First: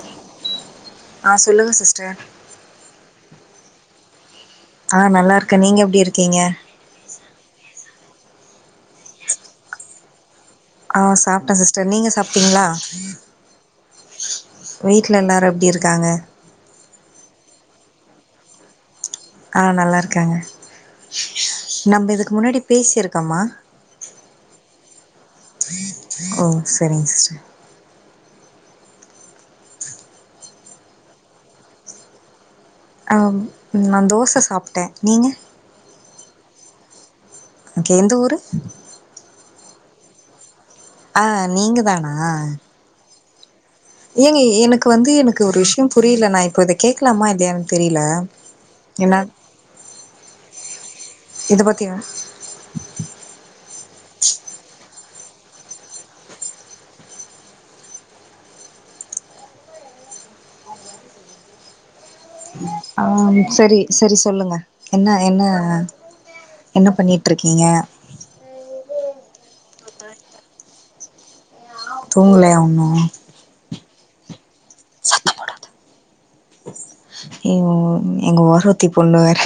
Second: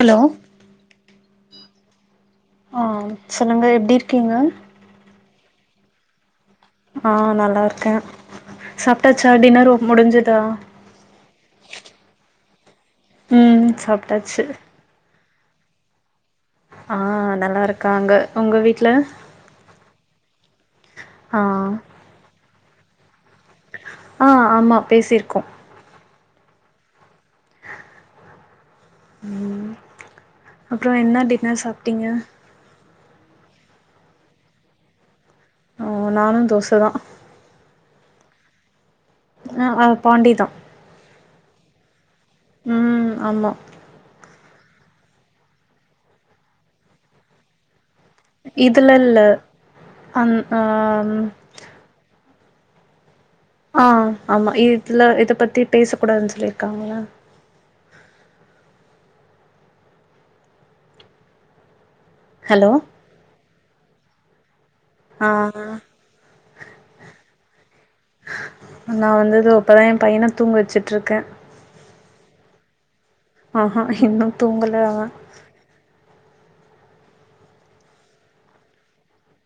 Hello ஆ சொல்லுங்க sister ஆ சொல்லுங்க எப்டி இருக்கீங்க ஆ நல்லா இருக்கே நீங்க எப்டி இருக்கீங்க ஆ நல்லா இருக்கே சாப்ட்டாச்சா டின்னர்ரு முடிஞ்சுதா ஆ சாப்ட்டே சிஸ்டர் நீங்க சாப்ட்டீங்களா ம் சாப்ட்டாச்சு வீட்டில எல்லாரு எப்டி இருக்காங்க ஆ நல்லா இருக்காங்க உங்க வீட்ல ஆ நல்லா இருக்காங்க ஆ நம்ம இதுக்கு முன்னாடி பேசிருக்கோமா ஆ ஆமா பேசிருக்கோ ஓ சரிங்க சிஸ்டர் ம் அப்புறோ என்ன டின்னர் சாப்ட்டீங்க ஆம் நா தோச சாப்ட்டே நீங்க நானு தோச தா ஓகே எந்த ஊரு எ ஆ பாண்டி தா ஆ நீங்க தானா ம் ஆமா ஏங்க எனக்கு வந்து எனக்கு ஒரு விஷயம் புரில நா இப்போ இத கேட்கலாமா இல்லையானு தெரில இதுல இல்ல அந் ஆ இத பத்தியா ஆ ஆமா இதுல இத பத்தி பேச கூடாதுன்னு சொல்லிருக்காங்களா ஹலோ ஆம் சரி சரி சொல்லுங்க என்ன என்ன ஆ என்ன பண்ணிட்டு இருக்கீங்க நா வந்து இதோ இப்பதா என் பையன தூங்க வச்சுட்டு இருக்கே தூங்கலயா இன்னு ஆ ஹா இன்னு தூங்கல அவன் எங் எங்க ஒரவத்தி பொண்ணு வேற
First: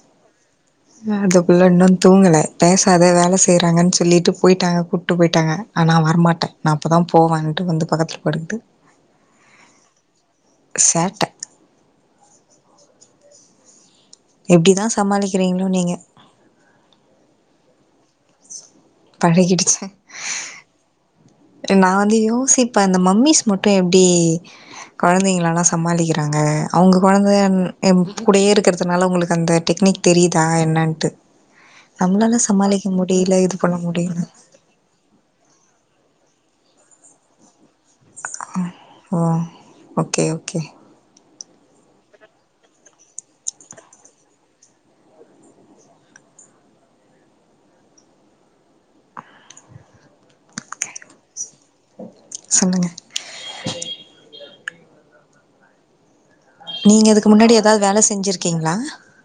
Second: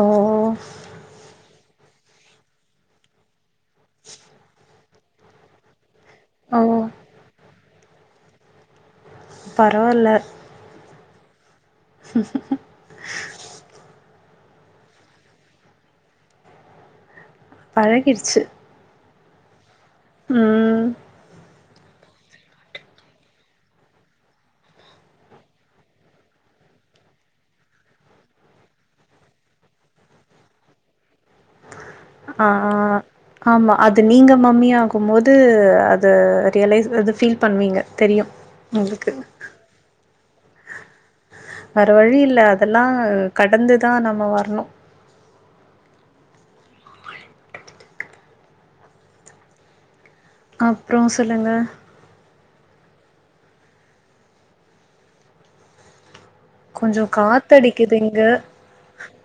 ஓ அ இந்த புள்ள இன்னு தூங்கல பேசாத வேல செய்றாங்கன்னு சொல்லிட்டு போயிட்டாங்க கூ ட்டு போயிட்டாங்க ஆ நா வரமாட்டே ஓ நா அப்பதா போவேன்ட்டு வந்து பக்கத்துல படுத்து பரவா இல்ல சேட்ட எப்டி தா சமாளிக்கிறீங்களோ நீங்க பழகிருச்சு பழகிடுச்சு ம் அ நா வந்து யோசிப்பே இந்த மம்மிஸ் மட்டு எப்டி கொழந்தைகளெல்லா சமாளிக்கிறாங்க அவங்க கொழந்த ம் இவ் கூடயே இருக்கிறதுனால அவங்களுக்கு அந்த டெக்னிக் தெரியுதா என்னன்ட்டு நம்மளால ஆ சமாளிக்க முடியல இது ஆமா பண்ண அது முடியல நீங்க மம்மி ஆகு ம் போது அது ரியலைஸ் அது ஃபீல் பண்ணுவீங்க தெரியு ம் உங்களுக்கு ஓ ஓகே ஓகே வேற வழி இல்ல அதெல்லா கடந்துதா நம்ம வரணு அப்றோ சொல்லுங்க சொல்லுங்க கொஞ்சோ நீங்க இதுக்கு முன்னாடி எதாவது காத்தடிக்குது வேல இங்க செஞ்சிருக்கீங்களா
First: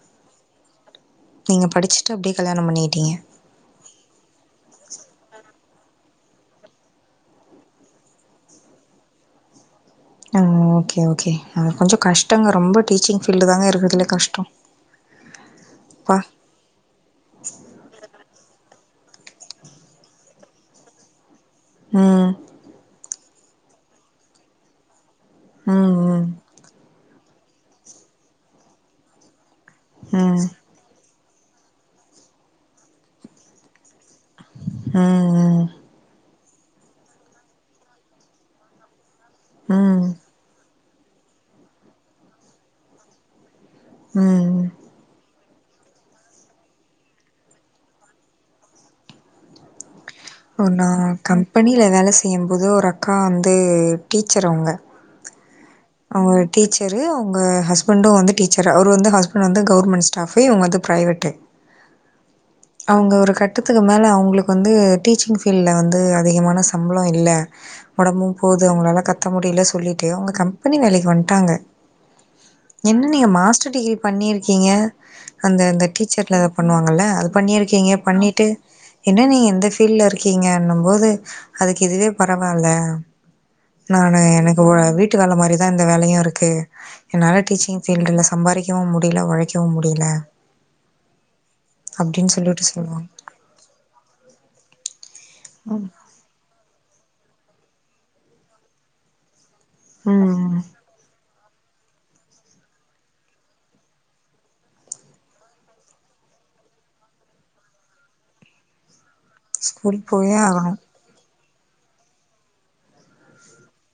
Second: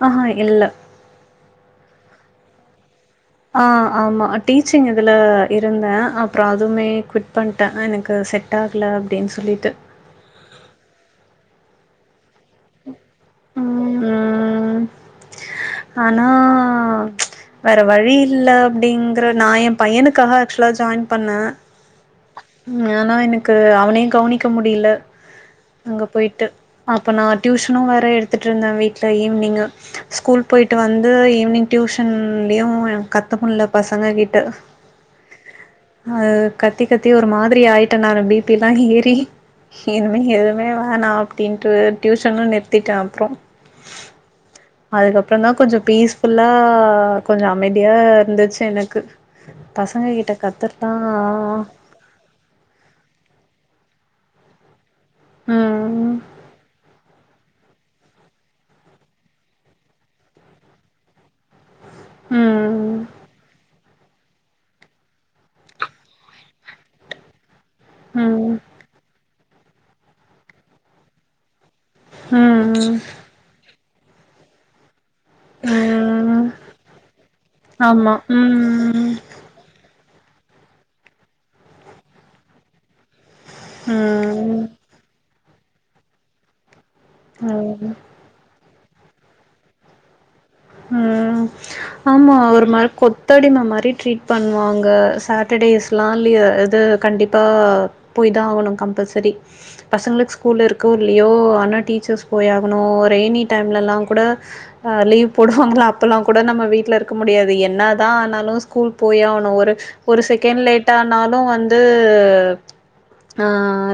ஆஹா இல்ல நீங்க படிச்சுட்டு அப்டியே கல்யாணம் பண்ணிக்கிட்டீங்க ஆ ஆமா அ டீச்சிங் இதுல இருந்தே அப்றோ அதுமே குவிட் பண்ட்டே ஆ எனக்கு செட் டாகல அப்டின் சொல்லிட்டு ஆ ஓகே ஓகே அது கொஞ்சோ கஷ் டங்க ரொம்ப டீச்சிங் ஃபீல்டுதாங்க இருக்கிறதுல கஷ்டோ ம் ப்பா ஆ ஆ வேற வழி இல்ல அப்டிங்கற நா யேன் பையனுக்காக ஆக்சுவலா ஜாயின் பண்ணே ம் ம் ஆனா எனக்கு அவனயு கவனிக்க முடியல ம், அங்க ம். போயிட்டு அப்ப நா டியூசனு வேற எடுத்துட்ருந்தே வீட்ல ஈவினிங்கு ஸ்கூல் ம், போய்ட்டு வந்து ஈவி்னிங் டியூஷன்லயு எனக்கு கத்த முட்ல பசங்க கிட்ட ம் ம் அது கத்தி கத்தி ஒரு மாதிரி ஆயிட்டே நானு பி பி எல்லா ஏறி ம். இனி மே எதுமே வேணா அப்டின்ட்டு டியூஷனு நிறுத்திட்டே அப்றோ ம் அதுக்கப்புறந்தா கொஞ்ச பீஸ்ஃபுல்லா கொஞ்ச அமைதியா இருந்துச்சு எனக்கு பசங்க கிட்ட ஒரு நா கத்துறதா கம்பெனில வேல செய்யும்போது ஒரு அக்கா வந்து டீச்சர் அவங்க ம் அவங்க டீச்சரு அவ ங்க ஹஸ்பண்டு வந்து டீச்சரு அவர் வந்து ஹஸ்பண்டு வந்து கவர்மெண்ட் ஸ்டாஃபு இவங்க வந்து ப்ரைவேட்டு ம் அவங்க ஒரு கட்டத்து க்கு மேல அவங்களுக்கு வந்து டீச்சிங் ஃபீல்டுல வந்து அதிகமான சம்பளோ இல்ல ஒடம்பு ம் போகுது அவங்களால கத்த முடியல சொல்லிட்டு அவங்க கம்பெனி வேலைக்கு வந்ட்டாங்க ம் என்ன நீங்க மாஸ்டர் டிகிரி பண்ணியிருக்கீங்க அந்த அந்த டீச்சர்ல ம் பண்ணுவாங்கல்ல அது பண்ணியிருக்கீங்க ஆமா பண்ணிட்டு ம் என்ன நீங்க இந்த ஃபீல்ட்ல இருக்கீங்கன்னும் போது அதுக்கு இதுவே பரவால்ல நானு ம் எனக்கு வொ வீட்டு வேல மாரிதா இந்த வேலையு இருக்கு என்னால ம் டீச்சிங் ம் ஃபீல்டுல சம்பாரிக்கவு முடியல ஒழைக்கவு முடியல ம் அப்படின்னு ஆமா ஒரு சொல்லிவிட்டு மாரி சொல்லுவாங்க கொத்தடிம மாரி ட்ரீட் பண்ணுவாங்க ஆமா. சாட்டர்டேஸ்லா லீ இது கண்டிப்பா போய்தா ஆவணு கம்பல்சரி பசங்களுக் ஸ் கூல் ம் இருக்கோ இல்லையோ ஆனா டீச்சர்ஸ் போயாகணு ரெய்னி டைம்லல்லாங் கூட ஆ லீவ் போடுவாங்கல்ல அப்பல்லாங் கூட நம்ம வீட்ல இருக்க முடியாது என்னதா ஆனாலு ஸ்கூல் போயே ஆவ ணு ஒரு ஸ்கூல் ஒரு போயே செகண்ட் ஆகணு லேட் ஆனாலு வந்து நா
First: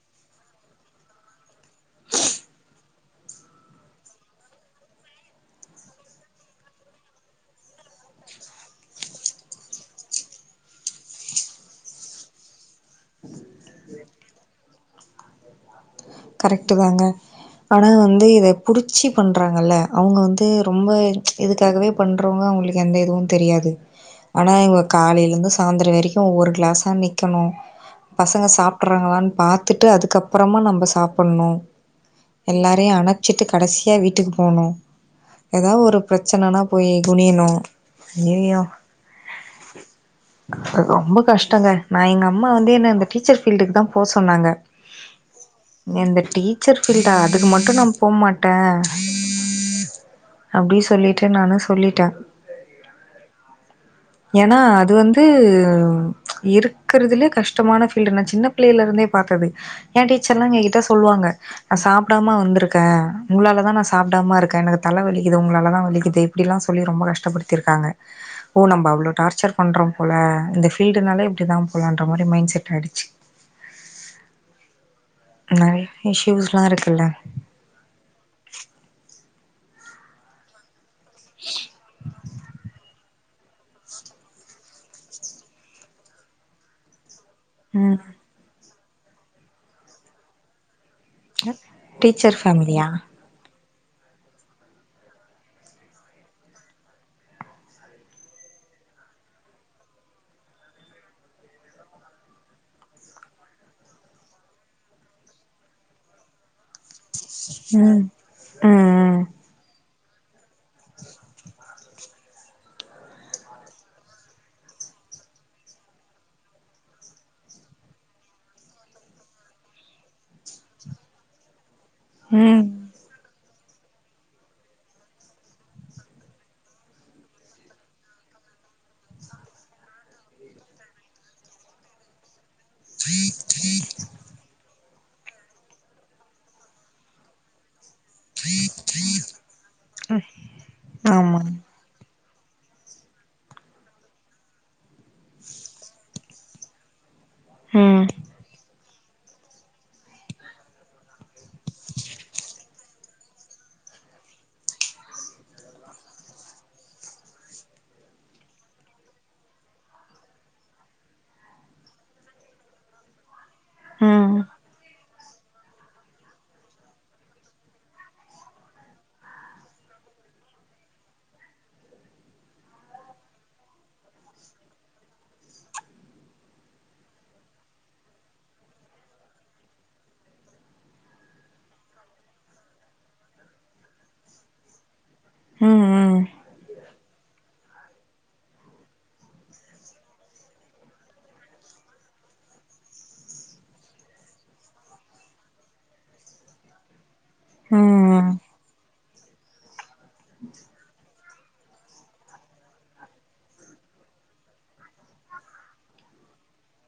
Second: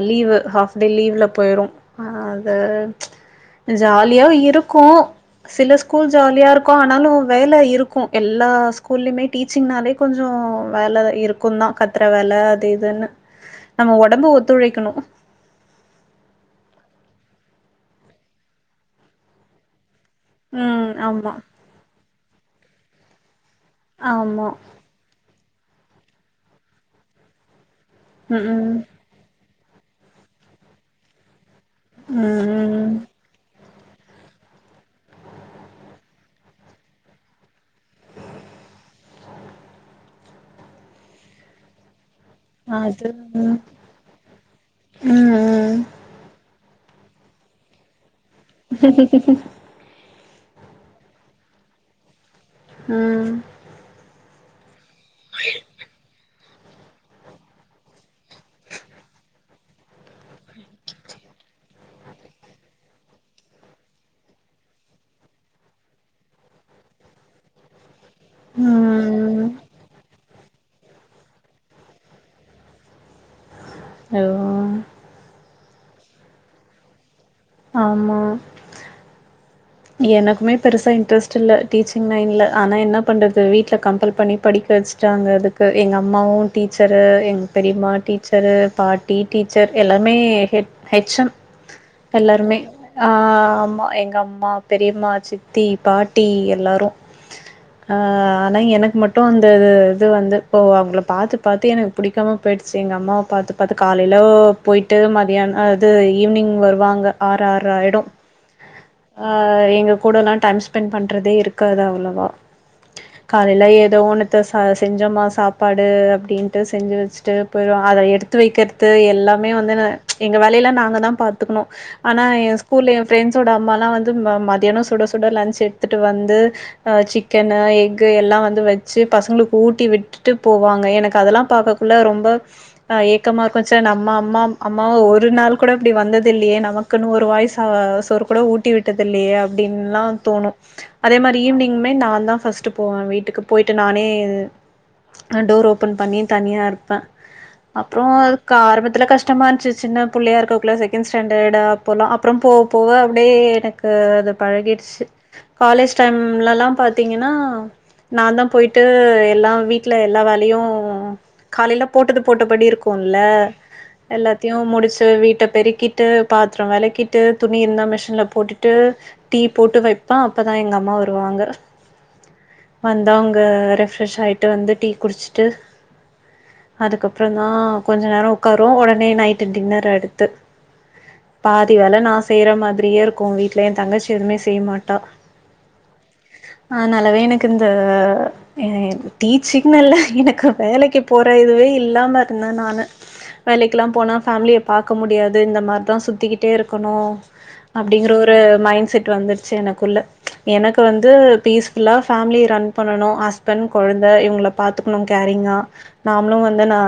லீவு ஹாஃப் டே லீவுல போயிறோ அ அத ஜாலியா இருக்கோ சில ஸ்கூல் ஜாலியா இருக்கோ ஆனாலு வேல இருக்கோ எல்லா ஸ்கூல்லயுமே டீச்சிங்னாலே கொஞ்சோ வேல இருக் சுன்னா கத்தற வேல அது இதுன்னு நம்ம ஒடம்பு ஒத்துழைக்கனோ கரெக்ட்டு தாங்க ஆனா வந்து இத புடிச்சி பண்றாங்கல்ல அவுங்க வந் ட்டு ரொம்ப ம் ஆமா இதுக்காகவே பண்றவங்க அவுங்களுக்கு எந்த இதுவு தெரியாது ஆமா ஆனா இவ காலையிலருந்து சாயந்தர வரைக்கு ஒவ்வொரு கிளாஸ்ஸா நிக்கணோ ம் பசங்க ம் சாப்றாங்களான்னு பாத் த்துட்டு அதுக்கப்பறமா நம்ப சாப்பன்னோ ம் எல்லாரையு ம் அனக் ச்சிட்டு கடைசியா வீட்டுக்கு போனோ ஏதா ஒரு பிரச்சனனா போய் குணியணோ அய்யய்யோ ரொம்ப கஷ்டங்க நா எங்க அம்மா வந்து என்ன இந்த அது டீச்சர் ஃபீல்டுக்கு தா போ சொன்னாங்க ம் ம் எந்த டீச்சர் ஃபீல்டா அதுக்கு மட்டு நா போ மாட்ட அப்டி சொல்லிட்டு நானோ சொல்லிட்ட ம் ஏனா அது வந்து இருக்கறதுலே கஷ்டமான ஃபீல்டு நா சின்ன பிள்ளைல இருந்தே பாத்தது எ டீச்சர்ல்லா எங்க ட்ட சொல்வாங்க நா சாப்டாம வந்திருக்க உங்களால தா நா சாப்டாம இருக்க எனக்கு தல வலிக்குது உங்களாலதா வலிக்குது அப்டில்லா சொல்லி ரொம்ப கஷ்டப்படுத்திருக்காங்க ஓ நம்ப அவ்ளோ ம் டார்ச்சர் பண்றோ போல இந்த ஃபீல்டுனாலே இப்டி தா போலன்ற மாரி மைண்ட் செட் ஆயிடுச்சு ஹலோ நறைய இஷ்யூஸ்லா இருக்குல்ல ஆமா எனக்குமே பெருசா இன்ட்ரெஸ்ட் இல்ல டீச்சிங் லைன்ல ஆனா என்ன பண்றது வீட்ல கம்பல் பண்ணி படிக்க வச்சுட்டாங்க அதுக்கு எங்க அம்மாவு டீச்சரு எங்க பெரிம்மா ம் டீ ச்சரு பாட்டி டீச்சர் எல்லாமே ஹெ ஹெச் எம் டீச்சர் எல்லாருமே ஃபேமிலியா அ ஆமா எங்க அம்மா பெரியம்மா சித்தி பாட்டி எல்லாறோ அ ஆனா எனக்கு மட்டோ அந்த இது வந்து இப்போ அவுங்கள பாத்து பாத்து எனக் புடிக்காம போயிடுச்சு எங்க அம்மாவ பாத்து பாத்து காலையில போயிட்டு மதியானோ அது ஈவினிங் வருவாங்க ம் ம் ம் அ எங்க கூடல்லா டைம் ஸ்பெண்ட் பண்றதே இருக்காது அவ்ளவா காலையில ஏதோ ஒன்னுத்த ச செஞ்சோமா சாப்பாடு அப்டின்ட்டு செஞ்சு வச்சுட்டு போயிடுவாங்க அத எடுத்து வைக்கர்த்து எல்லாமே வந்து ந எங்க வேலையிலா நாங்கதா பாத்துக்கனோ ஆனா எ ம் ஸ்கூல்ல எ ஃப்ரெண்ட்ஸோட அம்மாலா வந்து ம மதியானோ சுட சுட லஞ்ச் எடுத்துட்டு வந்து அ சிக்கன்னு எஃகு எல்லா வந்து வெச்சு பசங்களுக்கு ஊட்டி விட்டுட்டு போவாங்க எனக்கு அதெல்லா பாக்க குள்ள ரொம்ப அ ஏக்கமா இருக்கோ ச்ச நம்ம அம்மா அம்மாவா ஒரு நாள் கூட இப்டி வந்தது இல்லியே நமக்குன்னு ஒரு வாய் ச சோறு ட்டருது இல்லியே அப்டின்ல்லா ம் தோனோ அதே மாரி ஆமா ஈவ் னிங்மே நா தா ஃபர்ஸ்ட்டு போவ வீட்டுக்கு போயிட்டு நானே நா டோர் ஓப்பன் பண்ணி தனியா இருப்பே அப்றோ ம் ம் கா ஆரம்பத்துல கஷ்டமா இருந்துச்சி சின்னப் புள்ளையா இருக்கக்குள்ள செகண்ட் ஸ்டாண்டர்ட் அப்போலா அப்றோ போவ போவ அப்டே எனக்கு அது பழகிடுச்சு காலேஜ் டைம்லலா பாத்தீங்கன்னா நா தா போயிட்டு எல்லா வீட்ல எல்லா வேலையு காலேல போட்டது போட்டபடி இருக்குல்ல ம் எல்லாத்தயுமுடிச்சு வீட்ட பெருக்கிட்டு பாத்திரோ வெளக்கிட்டு துணி இருந்தா மிஷின்ல போட்டுட்டு ட்டு டீ போட்டு வெப்பே அப்பதா எங்க அம்மா வருவாங்க வந்து அவுங்க ரெஃப்ரெஷ் ஆயிட்டு வந்து டீ குடிச்ட்டு அதுக்கப்பறந்தா கொஞ்ச நேரோ ஒக்கார்வோ ஒடனே நைட்டு டின்னரு அடுத்து பாதி வேல நா செய்ற மாதிரியே இருக்கு வீட்ல ஏ தங்கச்சி எதுமே செய்யமாட்டா ம் ம் ஆனாலவே எனக்கிந்த எ எனக் டீச்சிங்ன்னு இல்ல எனக்கு வேலைக்கு போற இதுவே இல்லாம இருந்தே நானு வேலைக்குலா போனா ஃபேமிலிய பாக்கமுடியாது இந்த மாரிதா சுத்திக்கிட்டே இருக்கனு அப்டிங்ற ம் ஒரு மைண்ட் செட் வந்துருச்சு எனக்குள்ள எனக்கு வந்து பீஸ்ஃபுல்லா ஃபேமிலிய ரன் பண்ணனு ஹஸ்பண்ட் கொழந்த இவுங்கள பாத்துக்குனு கேரிங்கா நாமளு வந்து நா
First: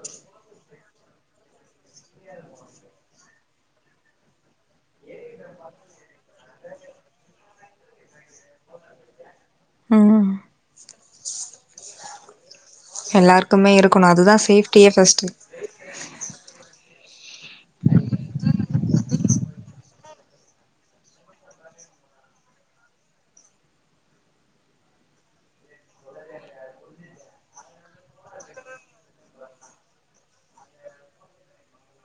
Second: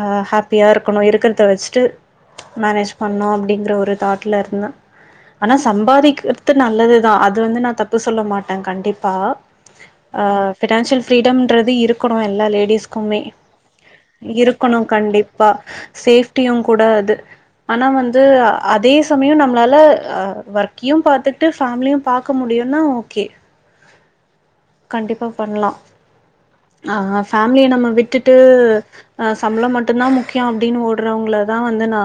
ஹ ஹேப்பியா இருக்கனு இருக்றத வச்சுட்டு மேனேஜ் பண்ணு அப்டிங்ற ஒரு தாட்ல இருந்தே ஆனா சம்பாதிக்கிறது நல்லதுதா அது வந்து நா தப்பு சொல்ல மாட்டே கண்டிப்பா ஆ ம் ஃபினான்சியல் ஃபீரிடம்ன்றது இருக்குனு எல்லா லேடிஸ்க் குமே எல்லாருக்குமே இருக்கணு அதுதா இருக்கனு சேஃப்டியே ஃபஸ்ட்டு கண்டிப்பா சேஃப்டியு கூட அது ஆனா வந்து அதே சமயோ நம்ளால ஆ அ ஒர்க்கையு பாத்துட்டு ஃபேமிலியு பாக்க முடியுனா ஓகே கண்டிப்பா பண்லா ஆ ஃபேமிலிய நம்ம விட்டுட்டு அ சம்பளோ மட்டுந்தா முக்கியோ அப்டின்னு ஓடுறவுங்கள தா வந்து நா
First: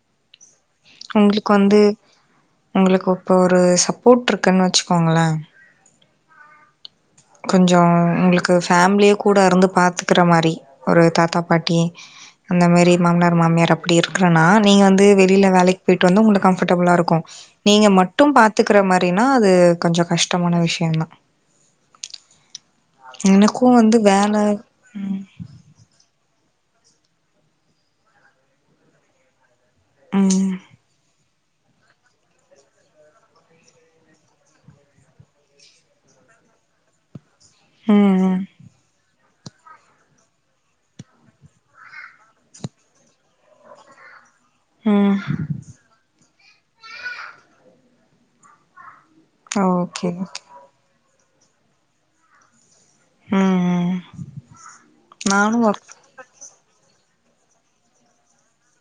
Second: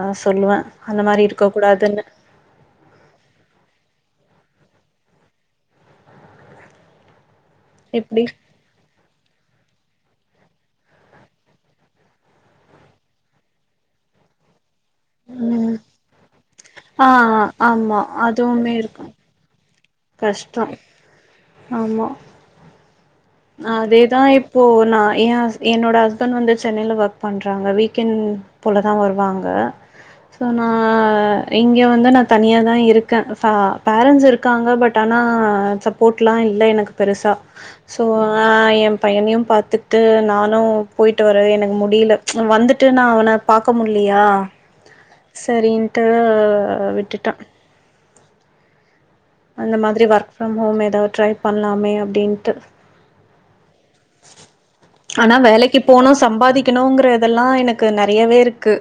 அ சொல்லுவே அந்த மாரி இருக்க ஒங்களுக்கு வந்து கூடாதுன்னு ஒங்களுக்கு இப்ப ஒரு சப்போர்ட் இருக்குன்னு வச்சுக்கோங்களே கொஞ்சோ எப்டி ஒங்களுக்கு ஃபேமிலியே கூட இருந்து பாத்துக்கிற மாரி ஒரு தாத்தா பாட்டி அந்த மாரி மாமனார் மாமியார் அப்டி இருக்கறனா நீ வந்து வெளில ம் வேலைக் போயிட்டு வந்து ஒங்களுக்கு கம்ஃபட் டபுளா ஆ இருக்கு நீங்க ஆமா மட்டு அதுவுமே பாத்துக்ற இருக்கு மாரினா அது கொஞ்சோ கஷ்டமான கஷ்டோ விஷயந் தா ஆமா எனக்கு வந்து அதேதா வேல இப்போ நா ம் ஏ ஹஸ் என்னோட ஹஸ்பண்ட் வந்து சென்னைல ஒர்க் பண்றாங்க வீக்கெண்ட் போல தா வருவாங்க சோ ம் நா இங்க வந்து நா தனியா தா இருக்கே ஃபா பேரன்ஸ் இருக்காங்க பட் ஆனா சப் போட்டலா இல்ல எனக்கு பெருசா ஸோ ம் ம் நா ஏ பையனையு பாத்து ட்டு நானு போயிட்டு வர எனக்கு முடில வந்துட்டு நா அவன பாக்க முல்லியா ம் செரின்னுட்டு விட்டுட்டே ஓகே அந்த மாதிரி ஓகே ஒர்க் ஃபிரம் ஹோம் எதா ட்ரை பண்லாமே அப்டின்ட்டு ம் ம் ஆனா நானு வேலைக்கு ஒர்க் போனு சம்பாதி க்குணுங்கறதெல்லா எனக்கு நெறையாவே இருக்கு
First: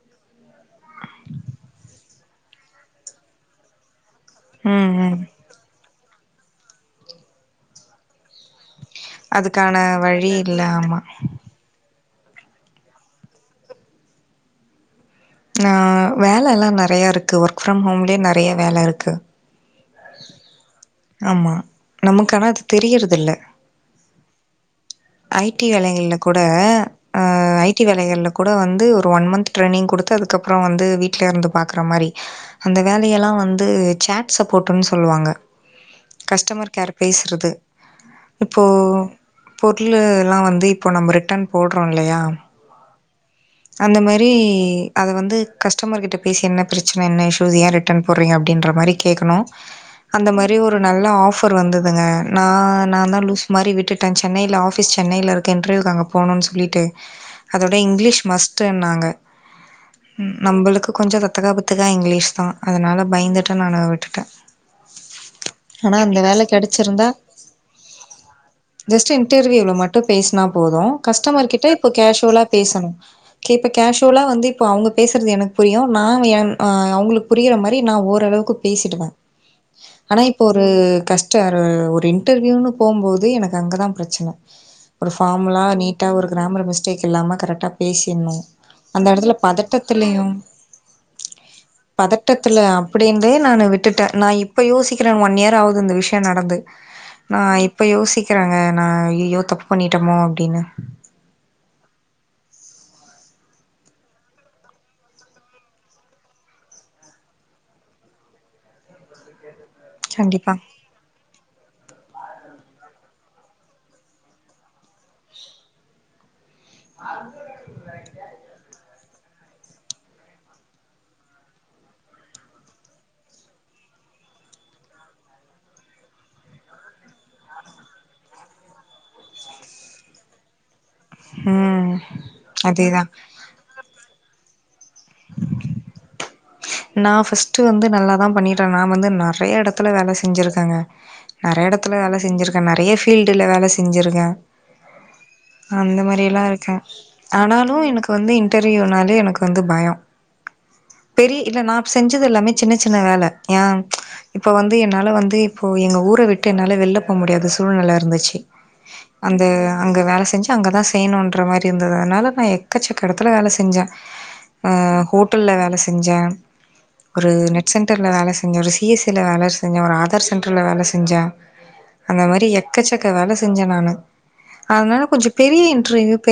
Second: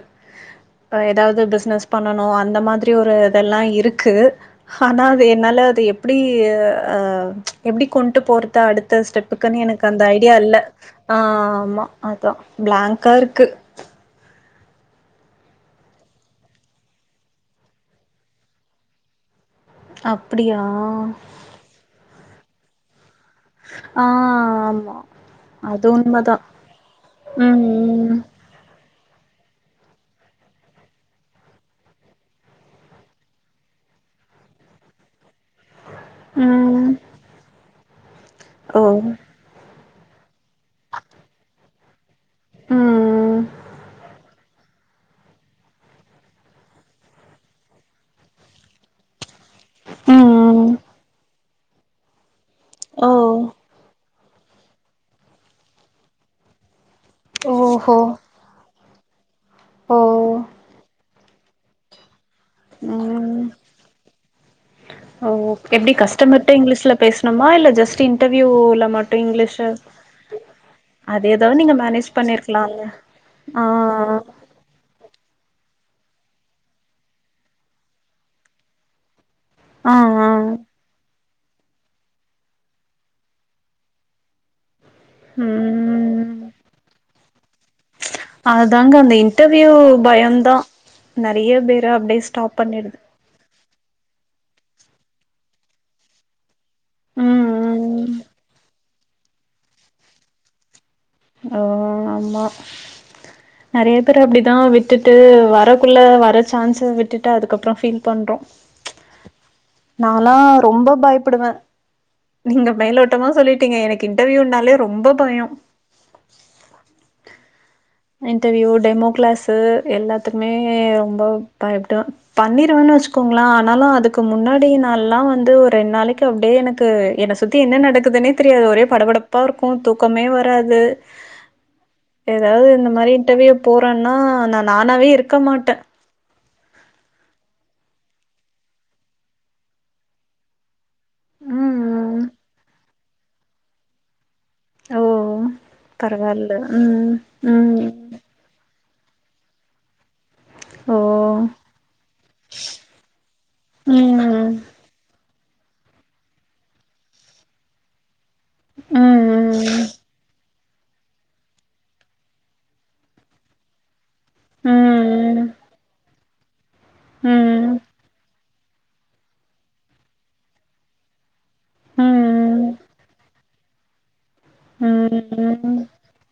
இப்ப எதாது பிஸ்னஸ் பண்ணணு அந்த மாதிரி ஒரு இதெல்லா இருக்கு ம் ஆனா ம் அத என்னால அது எப்டி அ எப்டி கொண்டு போறது அடுத்த ஸ்டெப்புக்குன்னு அதுக்கான எனக்கு அந்த வழி ஐடியா இல்ல ஆமா ஆ ஆமா அதா பிளாங்கா இருக்கு ஆ வேலல்லா நெறையா இருக்கு ஒர்க் ஃப்ரம் ஹோம்லே நெறையா வேல இருக்கு அப்டியா ஆமா, நமக்கு ஆனா அது தெரியறதில்ல ஆ ஆமா ஐ டி அது வேலைகள்ல உண்மதா கூட அ ஐ டி ம் வேலைகள்ல கூட வந்து ஒரு ஒன் மந்த் ட்ரெயினிங் குடுத்து அதுக்கப்புறோ வந்து வீட்லே இருந்து பாக்குறே மாரி அந்த வேலை எல்லா வந்து சேட் சப்போட்டுன்னு சொல்லுவாங்க கஸ்டமர் ம் கேர் ம் பேசுறது, இப்போ ஓ பொருளுலா வந்து இப்போ நம்ப ரிட்டன் போடுறோ இல்லையா ம் அந்த மாரி அத வந்து கஸ்டமர் கிட்ட பேசி என்ன பிரச்சன என்ன இஷ்யூஸ் ஏ ரிட் ட்டன் போட்றீங்க அப்டின்ற மாரி கேக்கணு அந்த மாரி ம் ஒரு நல்ல ஆஃபர் வந்ததுங்க நா ஓ நான்தா லூசு மாரி விட்டு ட்ட சென்னைல ஆஃபிஸ் சென்னைல இருக்கு இன்டர்வியுக்கு அங்க போனுனு சொல்லிட்டு அதோடே ஓஹோ இங்கிலீஷ் மஸ்ட்டுன்னாங்க, ஓ ம், நம்பளுக்கு கொஞ்சோ தத்தக்கா புத்தக்கா இங்கிலீஷ்தா அதனால ம் பயந்துட்டு நானு விட்டுட்டே ஓ எப்டி கஷ்டமர்ட்ட இங்கிலீஷ்ல பேசணுமா இல்ல ஜெஸ்ட் இன்டர்வியூல ஜஸ்ட் மட்டு இங்கிலீஷ் இன்டர்வியூல மட்டும் பேசுனா போது அது எதோ கஸ்டமர் நீங்க மேனேஜ் பண்ணிருக்கலாம்ல்ல கே இப்ப கேஷ்வலா வ ந்து இப்போ அவங்க பேசுறது எனக்கு புரியு நா எ ஆ அவங்களுக்கு புரியிற மாரி நா ஓரளவுக்கு பேசிடுவே ஆ ஆனா ஆ இப்பே ஒரு கஷ் ட்டரு ஒரு இன்டர்வியூன்னு போம்போது எனக்கு அங்கதா பிரச்சன ஒரு ஃபார்மலா நீட்டா ஒரு ம் கிராமர் மிஸ்டேக் இல்லாம கரெக்டா பேசிர்ணு அதாங்க அந்த எடத்துல இன்டர்வியூ பதட்டத்திலயு பயந்தா நறைய பேர அப்டியே ஸ்டாப் இல்ல பண்ணிடுது அப்டி இருந்தே நானு விட்டுட்ட நா இப்ப யோசிக்கிறே ஒன் இயர் ஆவுது அந்த விஷயோ நடந்து நா ம் இப்போ ம் யோசிக்கிறாங்கே நா ஐய்யய்யோ தப்பு பண்ணிட்டமோ அப்டின்னு ஓ ஆமா நறைய பேர் அப்டிதா விட்டுட்டு வரக்குள்ள வர சான்ஸ விட்டுட்டு அதுக்கப்புறோ ஃபீல் பண்றோ நான்லா கண்டிப்பா ரொம்ப பயப் புடுவே நீங்க மேலோட்டமா சொல்லிட்டீங்க எனக்கு இன்டர்வியூனாலே ரொம்ப பயோ இன்டர்வியூ டேமோ கிளஸ் து எல்லாத்துக்குமே ரொம்ப பயப்டுவே பண்ணிருவேன்னு வச்சுக்கோங்கள ஆனாலு அதுக்கு முன்னாடி நாள்லா எல்லா வந்து ஒரு ரெண்டு நாளைக்கு அப்டியே எனக் கு என்ன சுத்தி என்ன நடக்குதுனே தெரியாது ஒரே படபடப்பா இருக்கு தூக்கமே வராது ம், ஏதாவது இந்த அதேதா மாரி இன்டர்வியூ போறன்னா நா நானாவே இருக்க மாட்ட ‌ நா ஃபர்ஸ்ட் வந்து நல்லாதா பண்ணிட்ட நா வந்து நறையா எடத்துல வேல செஞ்சிருக்கேங்க நெறைய எடத்துல வேல ம் ம் செஞ்சிருக்கே நெறைய ஃபீல்டு வேல செஞ்சிருக்கே ஓ அந்த மாரி எல்லா பரவால்ல இருக்க, ம் ஆனாலு ம் எனக்கு வந்து இன் டர்வியூனாலே எனக்கு வந்து பயோ ஓ பெரிய இல்ல நா செஞ்சது எல்லாமே சின்ன சின்ன வேல ஏ இப்ப ம் வந்து என்னால வந்து இப்போ எங்க ஊர விட்டு என்னால வெளில போ முடியாத சூழ்நெல இருந்துச்சு ம் அந்த அங்க வேல செஞ்சா அங்கதா செய்யனுன்ற மாரி இருந்தது அதனால நா எக்கச்சக்க எடத்துல வேல செஞ்ச ம் ஆ ம் ஹோட்டல்ல வேல செஞ்ச ஒரு நெட் ம் சென்டர்ல வேல செஞ் இங்க ஒரு சி எஸ் ஐல வேல செஞ்ச ஒங ஆதார் சென்டர்ல வேல செஞ்ச அந்த மாரி ம் எக்கச்சக்க வேல செ செஞ்ச நானு அதனால ம் கொஞ்சோ பெரிய ம் இன்டிர்வியூ